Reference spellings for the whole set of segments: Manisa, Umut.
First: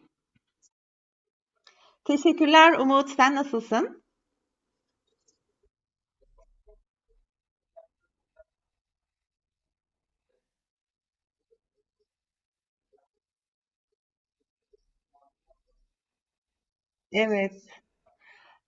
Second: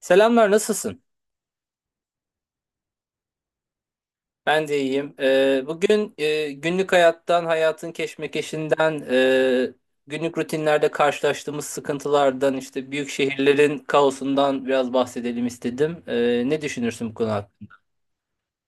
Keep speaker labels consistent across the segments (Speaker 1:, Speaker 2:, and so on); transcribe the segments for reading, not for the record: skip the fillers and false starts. Speaker 1: Selamlar, nasılsın?
Speaker 2: Teşekkürler Umut. Sen nasılsın?
Speaker 1: Ben de iyiyim. Bugün günlük hayattan, hayatın keşmekeşinden, günlük rutinlerde karşılaştığımız sıkıntılardan, işte büyük şehirlerin kaosundan biraz bahsedelim istedim. Ne düşünürsün bu konu
Speaker 2: Evet.
Speaker 1: hakkında?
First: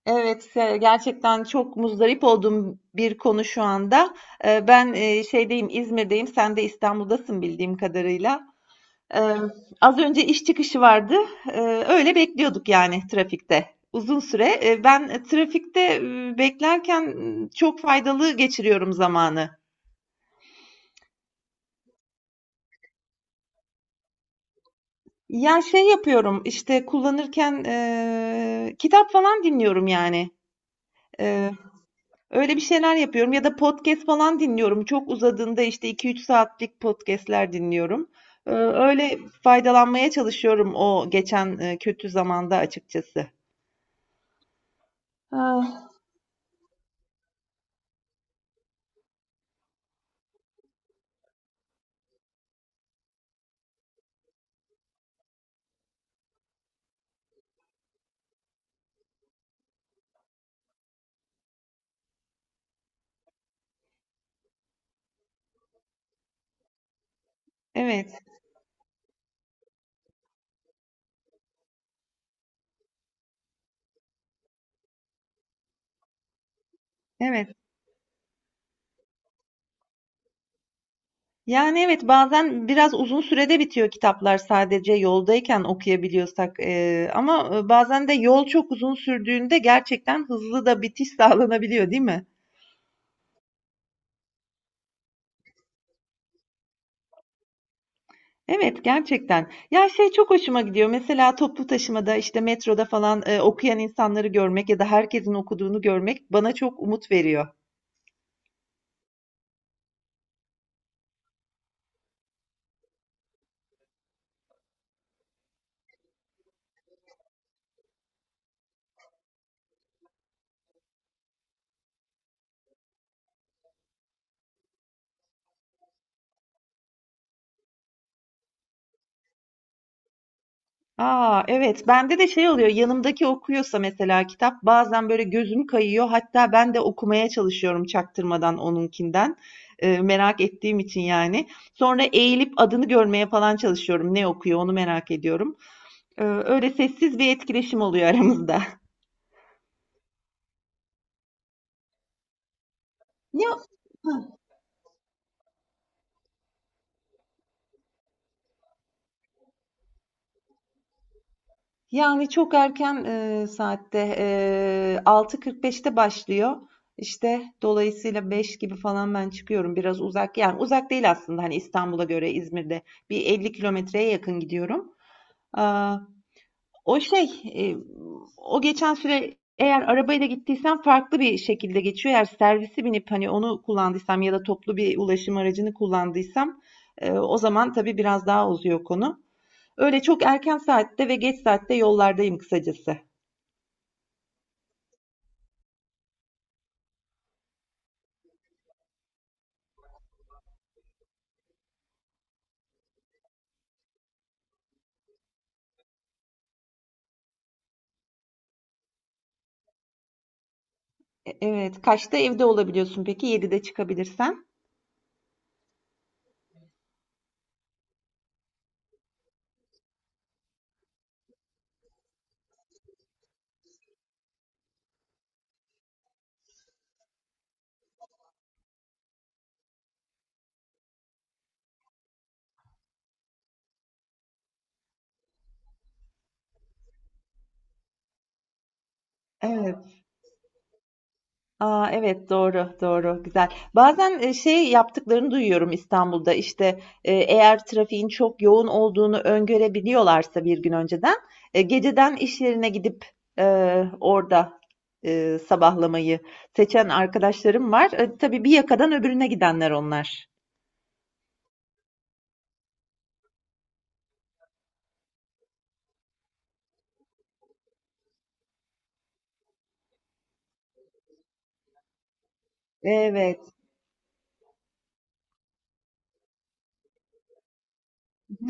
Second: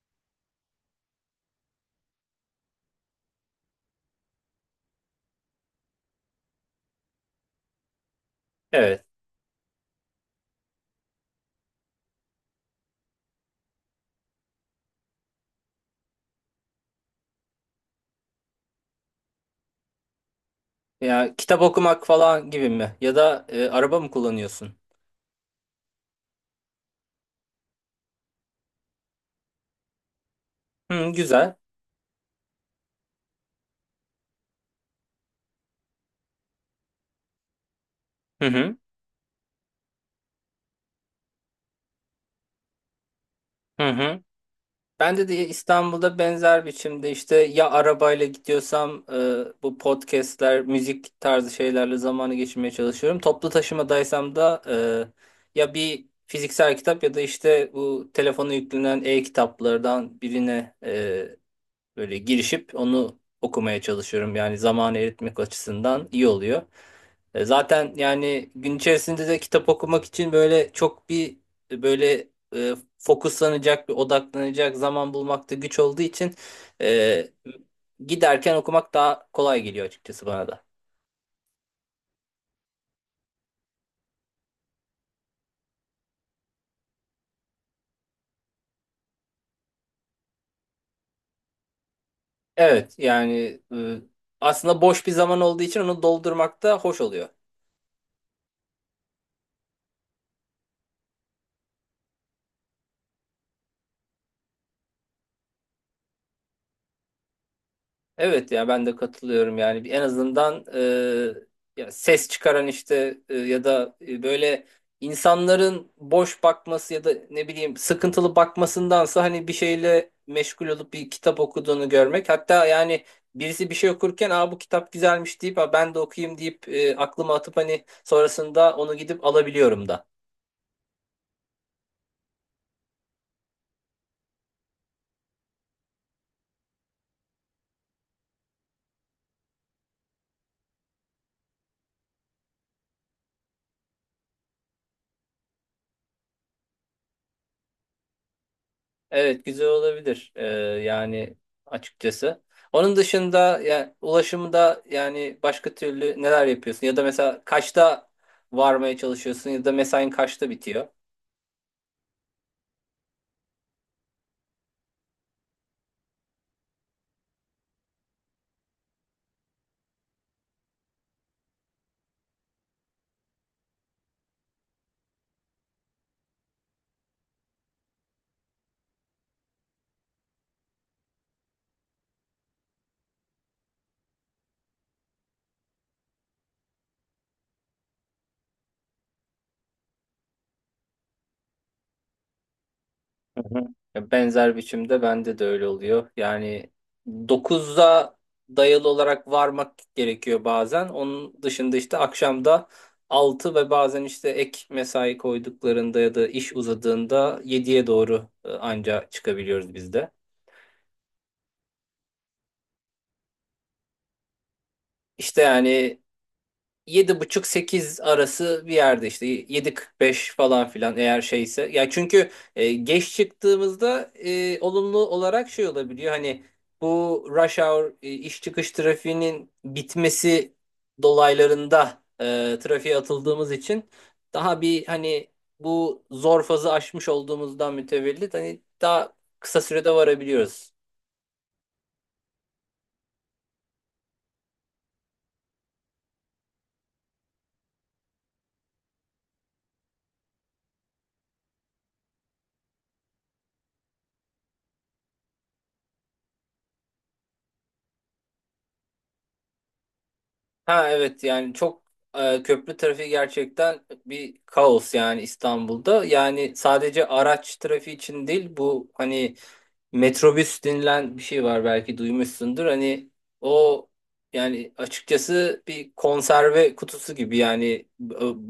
Speaker 2: Evet, gerçekten çok muzdarip olduğum bir konu şu anda. Ben şeydeyim, İzmir'deyim. Sen de İstanbul'dasın bildiğim kadarıyla.
Speaker 1: Evet.
Speaker 2: Emm, az önce iş çıkışı vardı. Öyle bekliyorduk yani trafikte. Uzun süre. Ben trafikte, beklerken, çok faydalı geçiriyorum zamanı.
Speaker 1: Ya kitap okumak falan gibi mi? Ya da araba mı kullanıyorsun?
Speaker 2: Ya, şey yapıyorum, işte, kullanırken, kitap falan dinliyorum yani.
Speaker 1: Hı,
Speaker 2: Eee,
Speaker 1: güzel.
Speaker 2: öyle bir şeyler yapıyorum ya da podcast falan dinliyorum. Çok uzadığında, işte, 2-3 saatlik podcast'ler dinliyorum.
Speaker 1: Hı
Speaker 2: Eee,
Speaker 1: hı.
Speaker 2: öyle faydalanmaya çalışıyorum o geçen, kötü zamanda açıkçası.
Speaker 1: Hı hı. Bende de
Speaker 2: Ah,
Speaker 1: İstanbul'da benzer biçimde işte ya arabayla gidiyorsam bu podcastler, müzik tarzı şeylerle zamanı geçirmeye çalışıyorum. Toplu taşımadaysam da ya bir fiziksel kitap ya da işte bu telefona yüklenen e-kitaplardan birine böyle girişip onu okumaya çalışıyorum. Yani zamanı eritmek açısından iyi oluyor. Zaten
Speaker 2: evet,
Speaker 1: yani gün içerisinde de kitap okumak için böyle çok bir e, böyle fokuslanacak bir odaklanacak zaman bulmakta güç olduğu için e,
Speaker 2: evet.
Speaker 1: giderken okumak daha kolay geliyor açıkçası bana da.
Speaker 2: Yani evet bazen biraz uzun sürede bitiyor kitaplar sadece yoldayken okuyabiliyorsak ama bazen de yol çok uzun sürdüğünde gerçekten hızlı da bitiş sağlanabiliyor değil mi?
Speaker 1: Evet yani aslında boş bir zaman olduğu için onu doldurmak da hoş oluyor.
Speaker 2: Evet gerçekten. Ya şey çok hoşuma gidiyor. Mesela toplu taşımada işte metroda falan okuyan insanları görmek ya da herkesin okuduğunu görmek bana çok umut veriyor.
Speaker 1: Evet ya ben de katılıyorum yani en azından ya ses çıkaran işte ya da böyle insanların boş bakması ya da ne bileyim sıkıntılı bakmasındansa hani bir şeyle meşgul olup bir kitap okuduğunu görmek hatta yani birisi bir şey okurken aa bu kitap güzelmiş deyip "Aa, ben de okuyayım" deyip aklıma atıp hani sonrasında onu gidip alabiliyorum da.
Speaker 2: Aa, evet. Bende de şey oluyor. Yanımdaki okuyorsa mesela kitap bazen böyle gözüm kayıyor. Hatta ben de okumaya çalışıyorum çaktırmadan onunkinden. Merak ettiğim için yani. Sonra eğilip adını görmeye falan çalışıyorum. Ne okuyor onu merak ediyorum. Öyle sessiz bir etkileşim oluyor aramızda.
Speaker 1: Evet güzel olabilir. Yani Açıkçası. Onun dışında ya
Speaker 2: Ne?
Speaker 1: ulaşımda yani başka türlü neler yapıyorsun ya da mesela kaçta varmaya çalışıyorsun ya da mesain kaçta bitiyor?
Speaker 2: Yani çok erken, saatte, 6:45'te başlıyor. İşte, dolayısıyla 5 gibi falan ben çıkıyorum. Biraz uzak, yani uzak değil aslında, hani, İstanbul'a göre İzmir'de bir 50 kilometreye yakın gidiyorum. Aaa, o şey, o geçen süre eğer arabayla gittiysem farklı bir şekilde geçiyor. Eğer servisi binip, hani, onu kullandıysam ya da toplu bir ulaşım aracını kullandıysam, o zaman tabii biraz daha uzuyor konu. Öyle çok erken saatte ve geç saatte yollardayım kısacası.
Speaker 1: Hı hı. Ya benzer biçimde bende de öyle oluyor. Yani dokuzda dayalı olarak varmak gerekiyor bazen. Onun dışında işte akşamda 6 ve bazen işte ek mesai koyduklarında ya da iş uzadığında yediye doğru anca çıkabiliyoruz biz de.
Speaker 2: Evet, kaçta evde olabiliyorsun peki? 7'de çıkabilirsen?
Speaker 1: İşte yani yedi buçuk sekiz arası bir yerde, işte yedi kırk beş falan filan eğer şeyse. Ya çünkü geç çıktığımızda olumlu olarak şey olabiliyor. Hani bu rush hour iş çıkış trafiğinin bitmesi dolaylarında trafiğe atıldığımız için daha bir hani bu zor fazı aşmış olduğumuzdan mütevellit hani daha kısa sürede
Speaker 2: Evet.
Speaker 1: varabiliyoruz.
Speaker 2: Aa, evet doğru doğru güzel. Bazen şey yaptıklarını duyuyorum İstanbul'da işte eğer trafiğin çok yoğun olduğunu öngörebiliyorlarsa bir gün önceden geceden iş yerine gidip e, orada sabahlamayı seçen arkadaşlarım var. Tabii bir yakadan öbürüne gidenler onlar.
Speaker 1: Ha evet yani çok köprü trafiği gerçekten bir kaos yani İstanbul'da. Yani sadece araç trafiği için değil bu, hani metrobüs denilen bir şey var, belki duymuşsundur. Hani
Speaker 2: Evet.
Speaker 1: o, yani açıkçası bir konserve kutusu gibi yani,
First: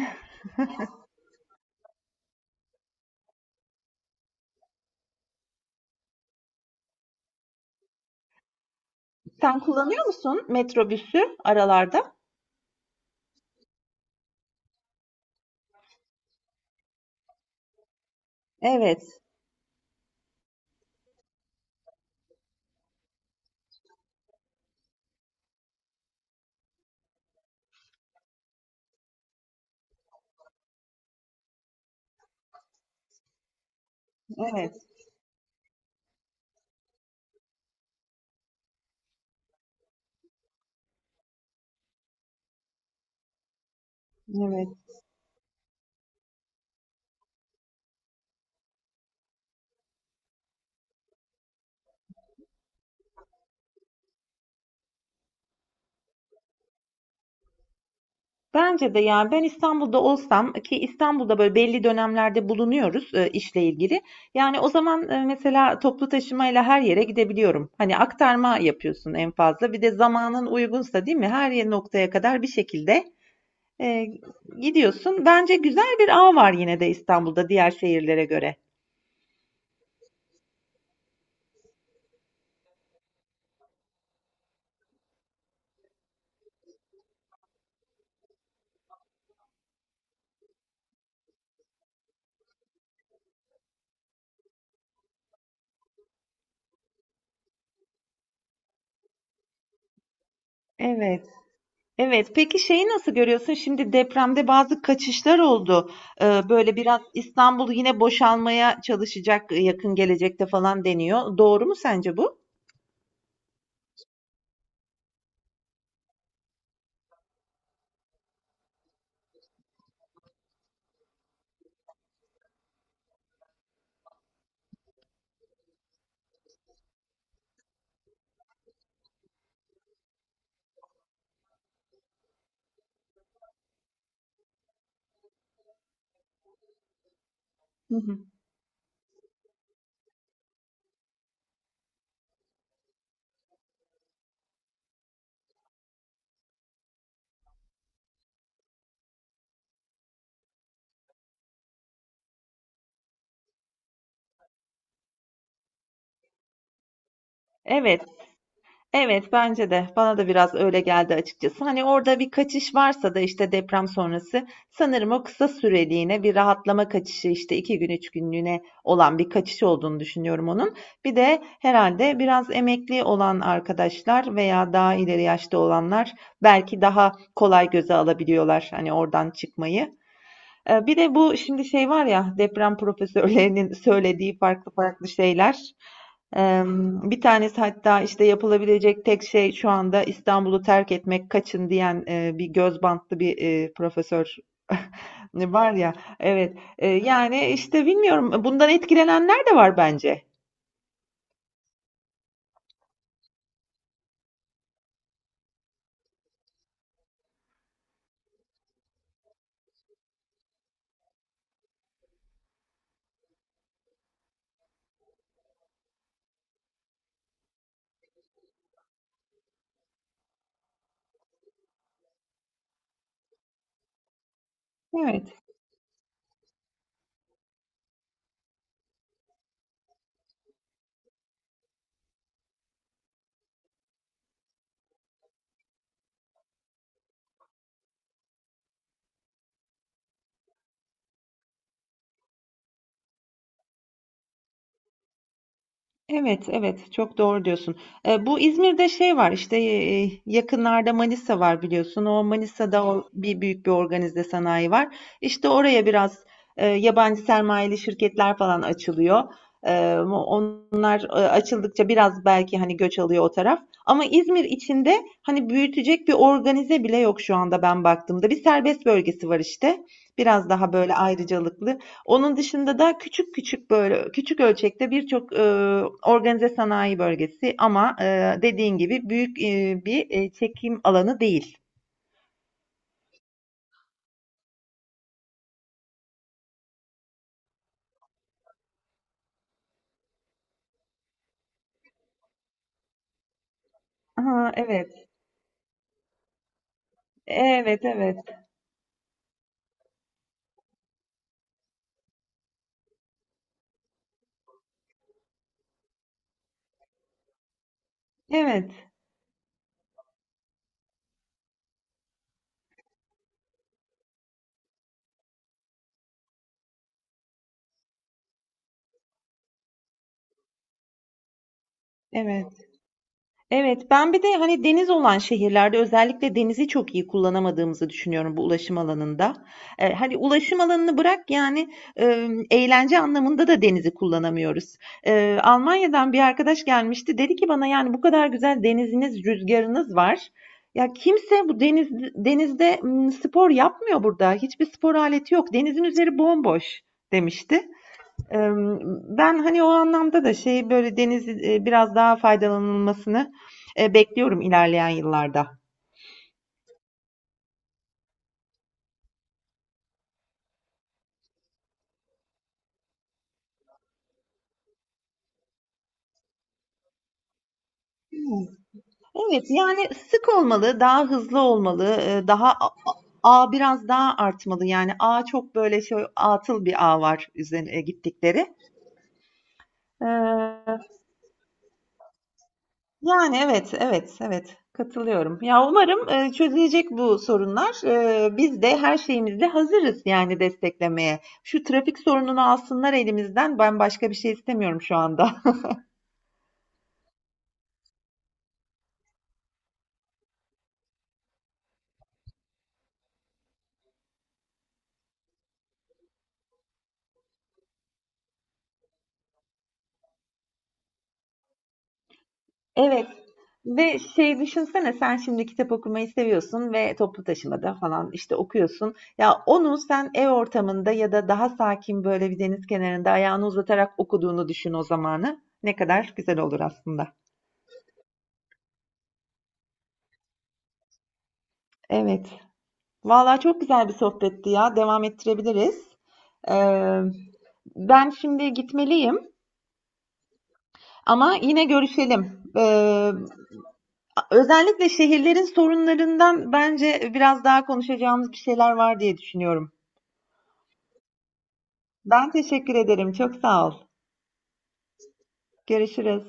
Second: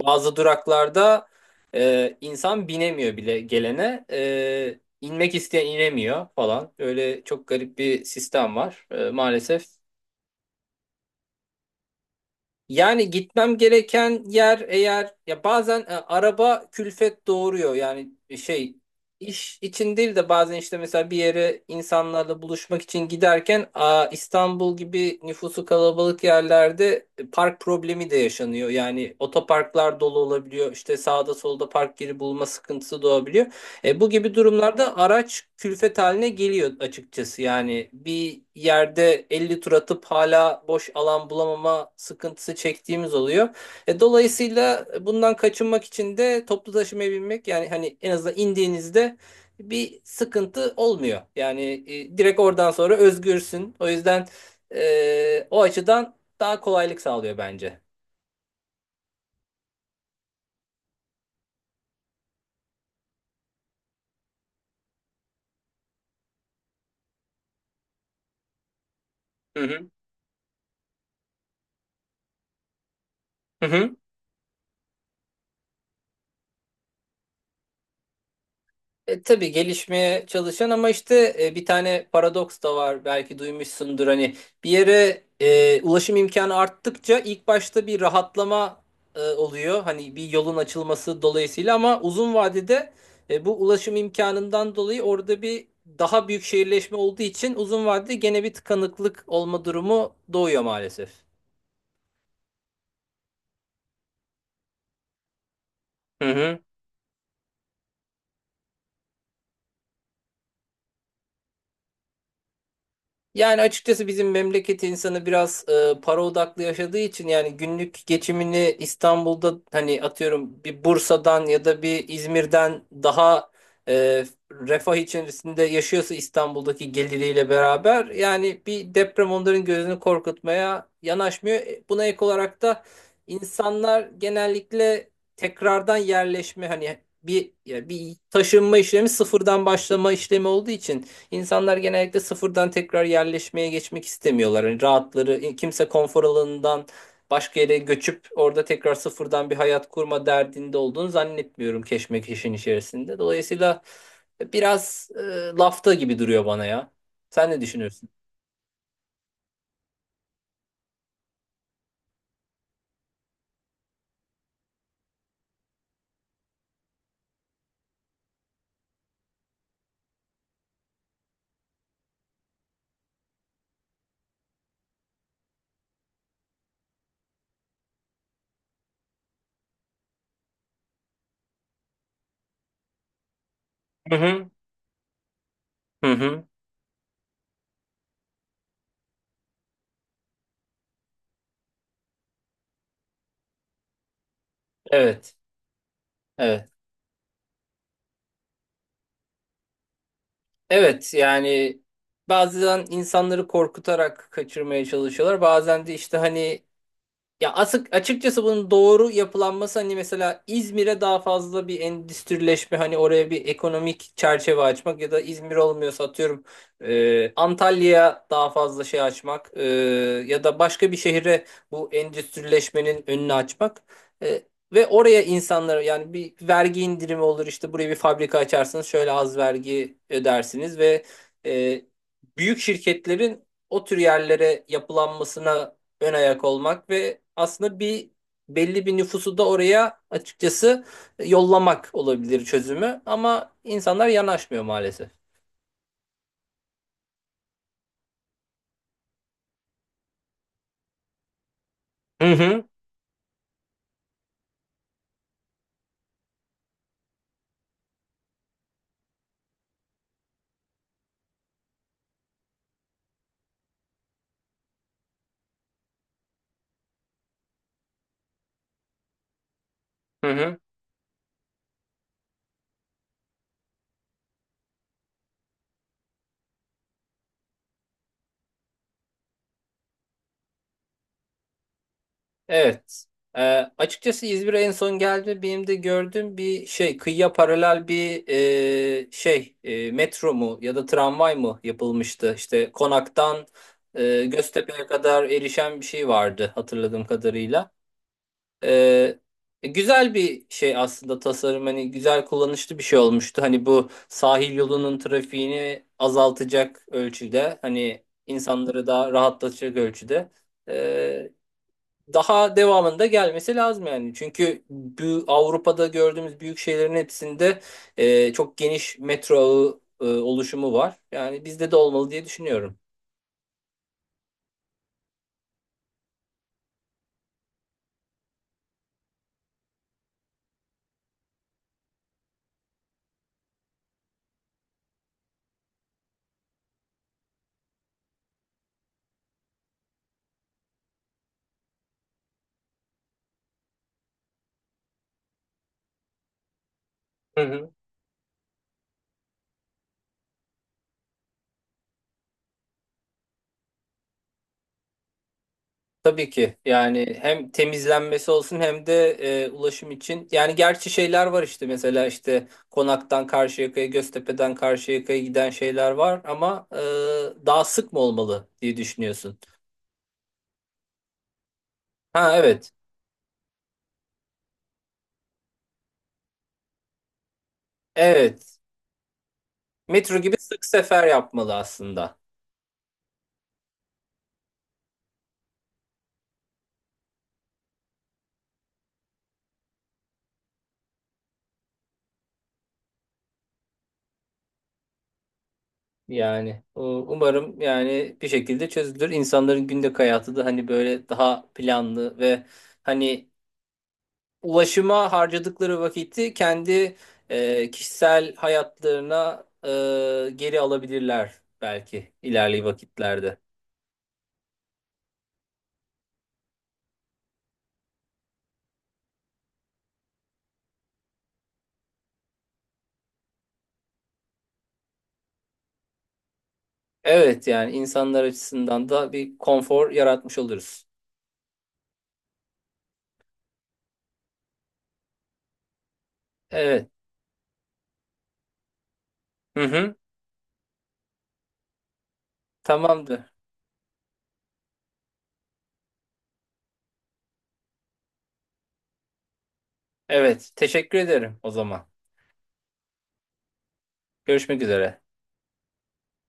Speaker 1: bazı duraklarda insan binemiyor bile gelene. E, inmek isteyen inemiyor falan. Öyle çok garip bir sistem var. E,
Speaker 2: Sen
Speaker 1: maalesef.
Speaker 2: kullanıyor musun metrobüsü aralarda?
Speaker 1: Yani gitmem gereken yer eğer, ya bazen araba külfet doğuruyor yani,
Speaker 2: Evet,
Speaker 1: iş için değil de bazen işte mesela bir yere insanlarla buluşmak için giderken a, İstanbul gibi nüfusu kalabalık yerlerde park problemi de yaşanıyor. Yani otoparklar dolu olabiliyor, işte sağda solda park yeri bulma sıkıntısı doğabiliyor. Bu gibi
Speaker 2: evet,
Speaker 1: durumlarda araç külfet haline geliyor açıkçası. Yani bir yerde 50 tur atıp hala boş alan bulamama sıkıntısı çektiğimiz oluyor.
Speaker 2: evet.
Speaker 1: Dolayısıyla bundan kaçınmak için de toplu taşımaya binmek yani, hani en azından indiğinizde bir sıkıntı olmuyor. Yani direkt oradan sonra özgürsün. O yüzden o açıdan daha kolaylık sağlıyor bence.
Speaker 2: Bence de yani ben İstanbul'da olsam ki İstanbul'da böyle belli dönemlerde bulunuyoruz işle ilgili. Yani o zaman mesela toplu taşımayla her yere gidebiliyorum. Hani aktarma yapıyorsun en
Speaker 1: Hı
Speaker 2: fazla. Bir
Speaker 1: hı.
Speaker 2: de zamanın uygunsa değil mi? Noktaya kadar bir şekilde
Speaker 1: Hı hı.
Speaker 2: e, gidiyorsun. Bence güzel bir ağ var yine de İstanbul'da diğer şehirlere göre.
Speaker 1: E, tabii gelişmeye çalışan, ama işte bir tane paradoks da var, belki duymuşsundur. Hani bir yere ulaşım imkanı arttıkça ilk başta bir rahatlama oluyor, hani bir yolun açılması dolayısıyla, ama uzun vadede bu ulaşım imkanından dolayı orada bir daha büyük şehirleşme olduğu için uzun vadede gene bir tıkanıklık olma durumu doğuyor maalesef.
Speaker 2: Evet. Evet, peki şeyi nasıl görüyorsun? Şimdi depremde bazı kaçışlar oldu.
Speaker 1: Hı
Speaker 2: Ee,
Speaker 1: hı.
Speaker 2: böyle biraz İstanbul yine boşalmaya çalışacak yakın gelecekte falan deniyor. Doğru mu sence bu?
Speaker 1: Yani açıkçası bizim memleket insanı biraz para odaklı yaşadığı için, yani günlük geçimini İstanbul'da hani atıyorum bir Bursa'dan ya da bir İzmir'den daha e, refah içerisinde yaşıyorsa İstanbul'daki geliriyle beraber, yani bir deprem onların gözünü korkutmaya yanaşmıyor. E, buna ek olarak da insanlar genellikle tekrardan yerleşme, hani bir ya
Speaker 2: Hı
Speaker 1: bir
Speaker 2: hı.
Speaker 1: taşınma işlemi, sıfırdan başlama işlemi olduğu için İnsanlar genellikle sıfırdan tekrar yerleşmeye geçmek istemiyorlar. Hani rahatları, kimse konfor alanından başka yere göçüp orada tekrar sıfırdan bir hayat kurma derdinde olduğunu zannetmiyorum keşmekeşin içerisinde. Dolayısıyla biraz lafta gibi duruyor bana ya. Sen ne
Speaker 2: Evet.
Speaker 1: düşünüyorsun?
Speaker 2: Evet, bence de. Bana da biraz öyle geldi açıkçası. Hani orada bir kaçış varsa da işte deprem sonrası sanırım o kısa süreliğine bir rahatlama kaçışı işte 2 gün 3 günlüğüne olan bir kaçış olduğunu düşünüyorum onun. Bir de herhalde biraz emekli olan arkadaşlar veya daha ileri yaşta olanlar belki daha kolay göze alabiliyorlar hani oradan çıkmayı. Bir de bu şimdi şey var ya deprem profesörlerinin
Speaker 1: Hı
Speaker 2: söylediği
Speaker 1: hı.
Speaker 2: farklı farklı şeyler.
Speaker 1: Hı hı.
Speaker 2: Ee, Bir tanesi hatta işte yapılabilecek tek şey şu anda İstanbul'u terk etmek kaçın diyen bir göz bantlı bir profesör
Speaker 1: Evet.
Speaker 2: var ya. Evet.
Speaker 1: Evet.
Speaker 2: Yani işte bilmiyorum bundan etkilenenler de var bence.
Speaker 1: Evet yani bazen insanları korkutarak kaçırmaya çalışıyorlar. Bazen de işte hani ya asık açıkçası bunun doğru yapılanması, hani mesela İzmir'e daha fazla bir endüstrileşme, hani oraya bir ekonomik çerçeve açmak ya da İzmir olmuyorsa atıyorum Antalya'ya daha fazla şey açmak, ya da başka bir şehre bu endüstrileşmenin önünü açmak. E, Ve oraya
Speaker 2: Evet.
Speaker 1: insanlara yani bir vergi indirimi olur, işte buraya bir fabrika açarsınız şöyle az vergi ödersiniz ve e, büyük şirketlerin o tür yerlere yapılanmasına ön ayak olmak ve aslında bir belli bir nüfusu da oraya açıkçası yollamak olabilir çözümü, ama insanlar yanaşmıyor maalesef.
Speaker 2: Evet, evet. Çok doğru diyorsun. Bu İzmir'de şey var işte yakınlarda Manisa var biliyorsun. O
Speaker 1: Hı hı,
Speaker 2: Manisa'da o bir büyük bir organize sanayi var. İşte oraya biraz yabancı sermayeli şirketler falan açılıyor. Onlar açıldıkça biraz belki hani göç alıyor o taraf. Ama İzmir içinde hani büyütecek bir organize bile yok şu anda ben baktığımda. Bir serbest bölgesi var işte.
Speaker 1: hı
Speaker 2: Biraz
Speaker 1: hı.
Speaker 2: daha böyle ayrıcalıklı. Onun dışında da küçük küçük böyle küçük ölçekte birçok organize sanayi bölgesi ama dediğin gibi büyük bir çekim alanı değil.
Speaker 1: Evet. Ee, Açıkçası İzmir'e en son geldi. Benim de gördüğüm bir şey, kıyıya paralel bir metro mu ya da tramvay mı yapılmıştı? İşte Konak'tan
Speaker 2: Aha,
Speaker 1: Göztepe'ye
Speaker 2: evet.
Speaker 1: kadar erişen bir şey vardı hatırladığım kadarıyla.
Speaker 2: Evet, evet.
Speaker 1: Ee, Güzel bir şey aslında tasarım, hani güzel kullanışlı bir şey olmuştu. Hani bu sahil yolunun trafiğini azaltacak ölçüde, hani
Speaker 2: Evet,
Speaker 1: insanları daha rahatlatacak ölçüde. Ee, Daha devamında gelmesi lazım yani. Çünkü bu Avrupa'da gördüğümüz büyük şehirlerin hepsinde çok geniş metro ağı oluşumu var. Yani bizde de olmalı diye
Speaker 2: evet.
Speaker 1: düşünüyorum.
Speaker 2: Evet, ben bir de hani deniz olan şehirlerde özellikle denizi çok iyi kullanamadığımızı düşünüyorum bu ulaşım alanında. Hani ulaşım alanını bırak yani eğlence anlamında da denizi kullanamıyoruz. Almanya'dan bir arkadaş gelmişti dedi ki bana yani bu kadar güzel deniziniz, rüzgarınız var. Ya kimse bu denizde spor yapmıyor burada. Hiçbir spor aleti yok. Denizin üzeri bomboş
Speaker 1: Hı
Speaker 2: demişti
Speaker 1: hı.
Speaker 2: ben, hani, o anlamda da şeyi, böyle, deniz biraz daha faydalanılmasını, bekliyorum ilerleyen yıllarda.
Speaker 1: Tabii ki yani hem temizlenmesi olsun hem de ulaşım için, yani gerçi şeyler var, işte mesela işte Konak'tan Karşıyaka'ya, Göztepe'den Karşıyaka'ya giden şeyler var, ama daha sık mı olmalı diye düşünüyorsun.
Speaker 2: Evet, yani, sık olmalı, daha hızlı olmalı,
Speaker 1: Ha
Speaker 2: daha
Speaker 1: evet,
Speaker 2: ağ biraz daha artmalı. Yani, ağa çok, böyle, şey atıl bir ağ var üzerine gittikleri.
Speaker 1: evet, metro gibi sık
Speaker 2: Eee
Speaker 1: sefer yapmalı aslında
Speaker 2: Yani, evet, evet, evet. Katılıyorum. Ya, umarım, çözülecek bu sorunlar. Biz de her şeyimizle hazırız yani desteklemeye. Şu trafik sorununu alsınlar elimizden. Ben başka bir şey istemiyorum şu anda.
Speaker 1: yani umarım yani bir şekilde çözülür, insanların günlük hayatı da hani böyle daha planlı ve hani ulaşıma harcadıkları vakiti kendi kişisel hayatlarına geri alabilirler belki ilerli
Speaker 2: Evet
Speaker 1: vakitlerde.
Speaker 2: ve şey düşünsene sen şimdi kitap okumayı seviyorsun ve toplu taşımada falan, işte, okuyorsun. Ya, onu sen ev ortamında ya da daha sakin, böyle, bir deniz kenarında ayağını uzatarak okuduğunu düşün o zamanı. Ne kadar güzel olur aslında.
Speaker 1: Evet yani insanlar açısından da bir konfor yaratmış oluruz.
Speaker 2: Evet. Vallahi çok güzel bir sohbetti ya. Devam ettirebiliriz.
Speaker 1: Evet.
Speaker 2: Ee, ben şimdi gitmeliyim
Speaker 1: Hı hı.
Speaker 2: ama yine görüşelim. Ee,
Speaker 1: Tamamdır.
Speaker 2: özellikle şehirlerin sorunlarından bence biraz daha konuşacağımız bir şeyler var diye düşünüyorum.
Speaker 1: Evet. Teşekkür ederim o zaman.
Speaker 2: Ben teşekkür ederim. Çok sağ ol.
Speaker 1: Görüşmek üzere.
Speaker 2: Görüşürüz.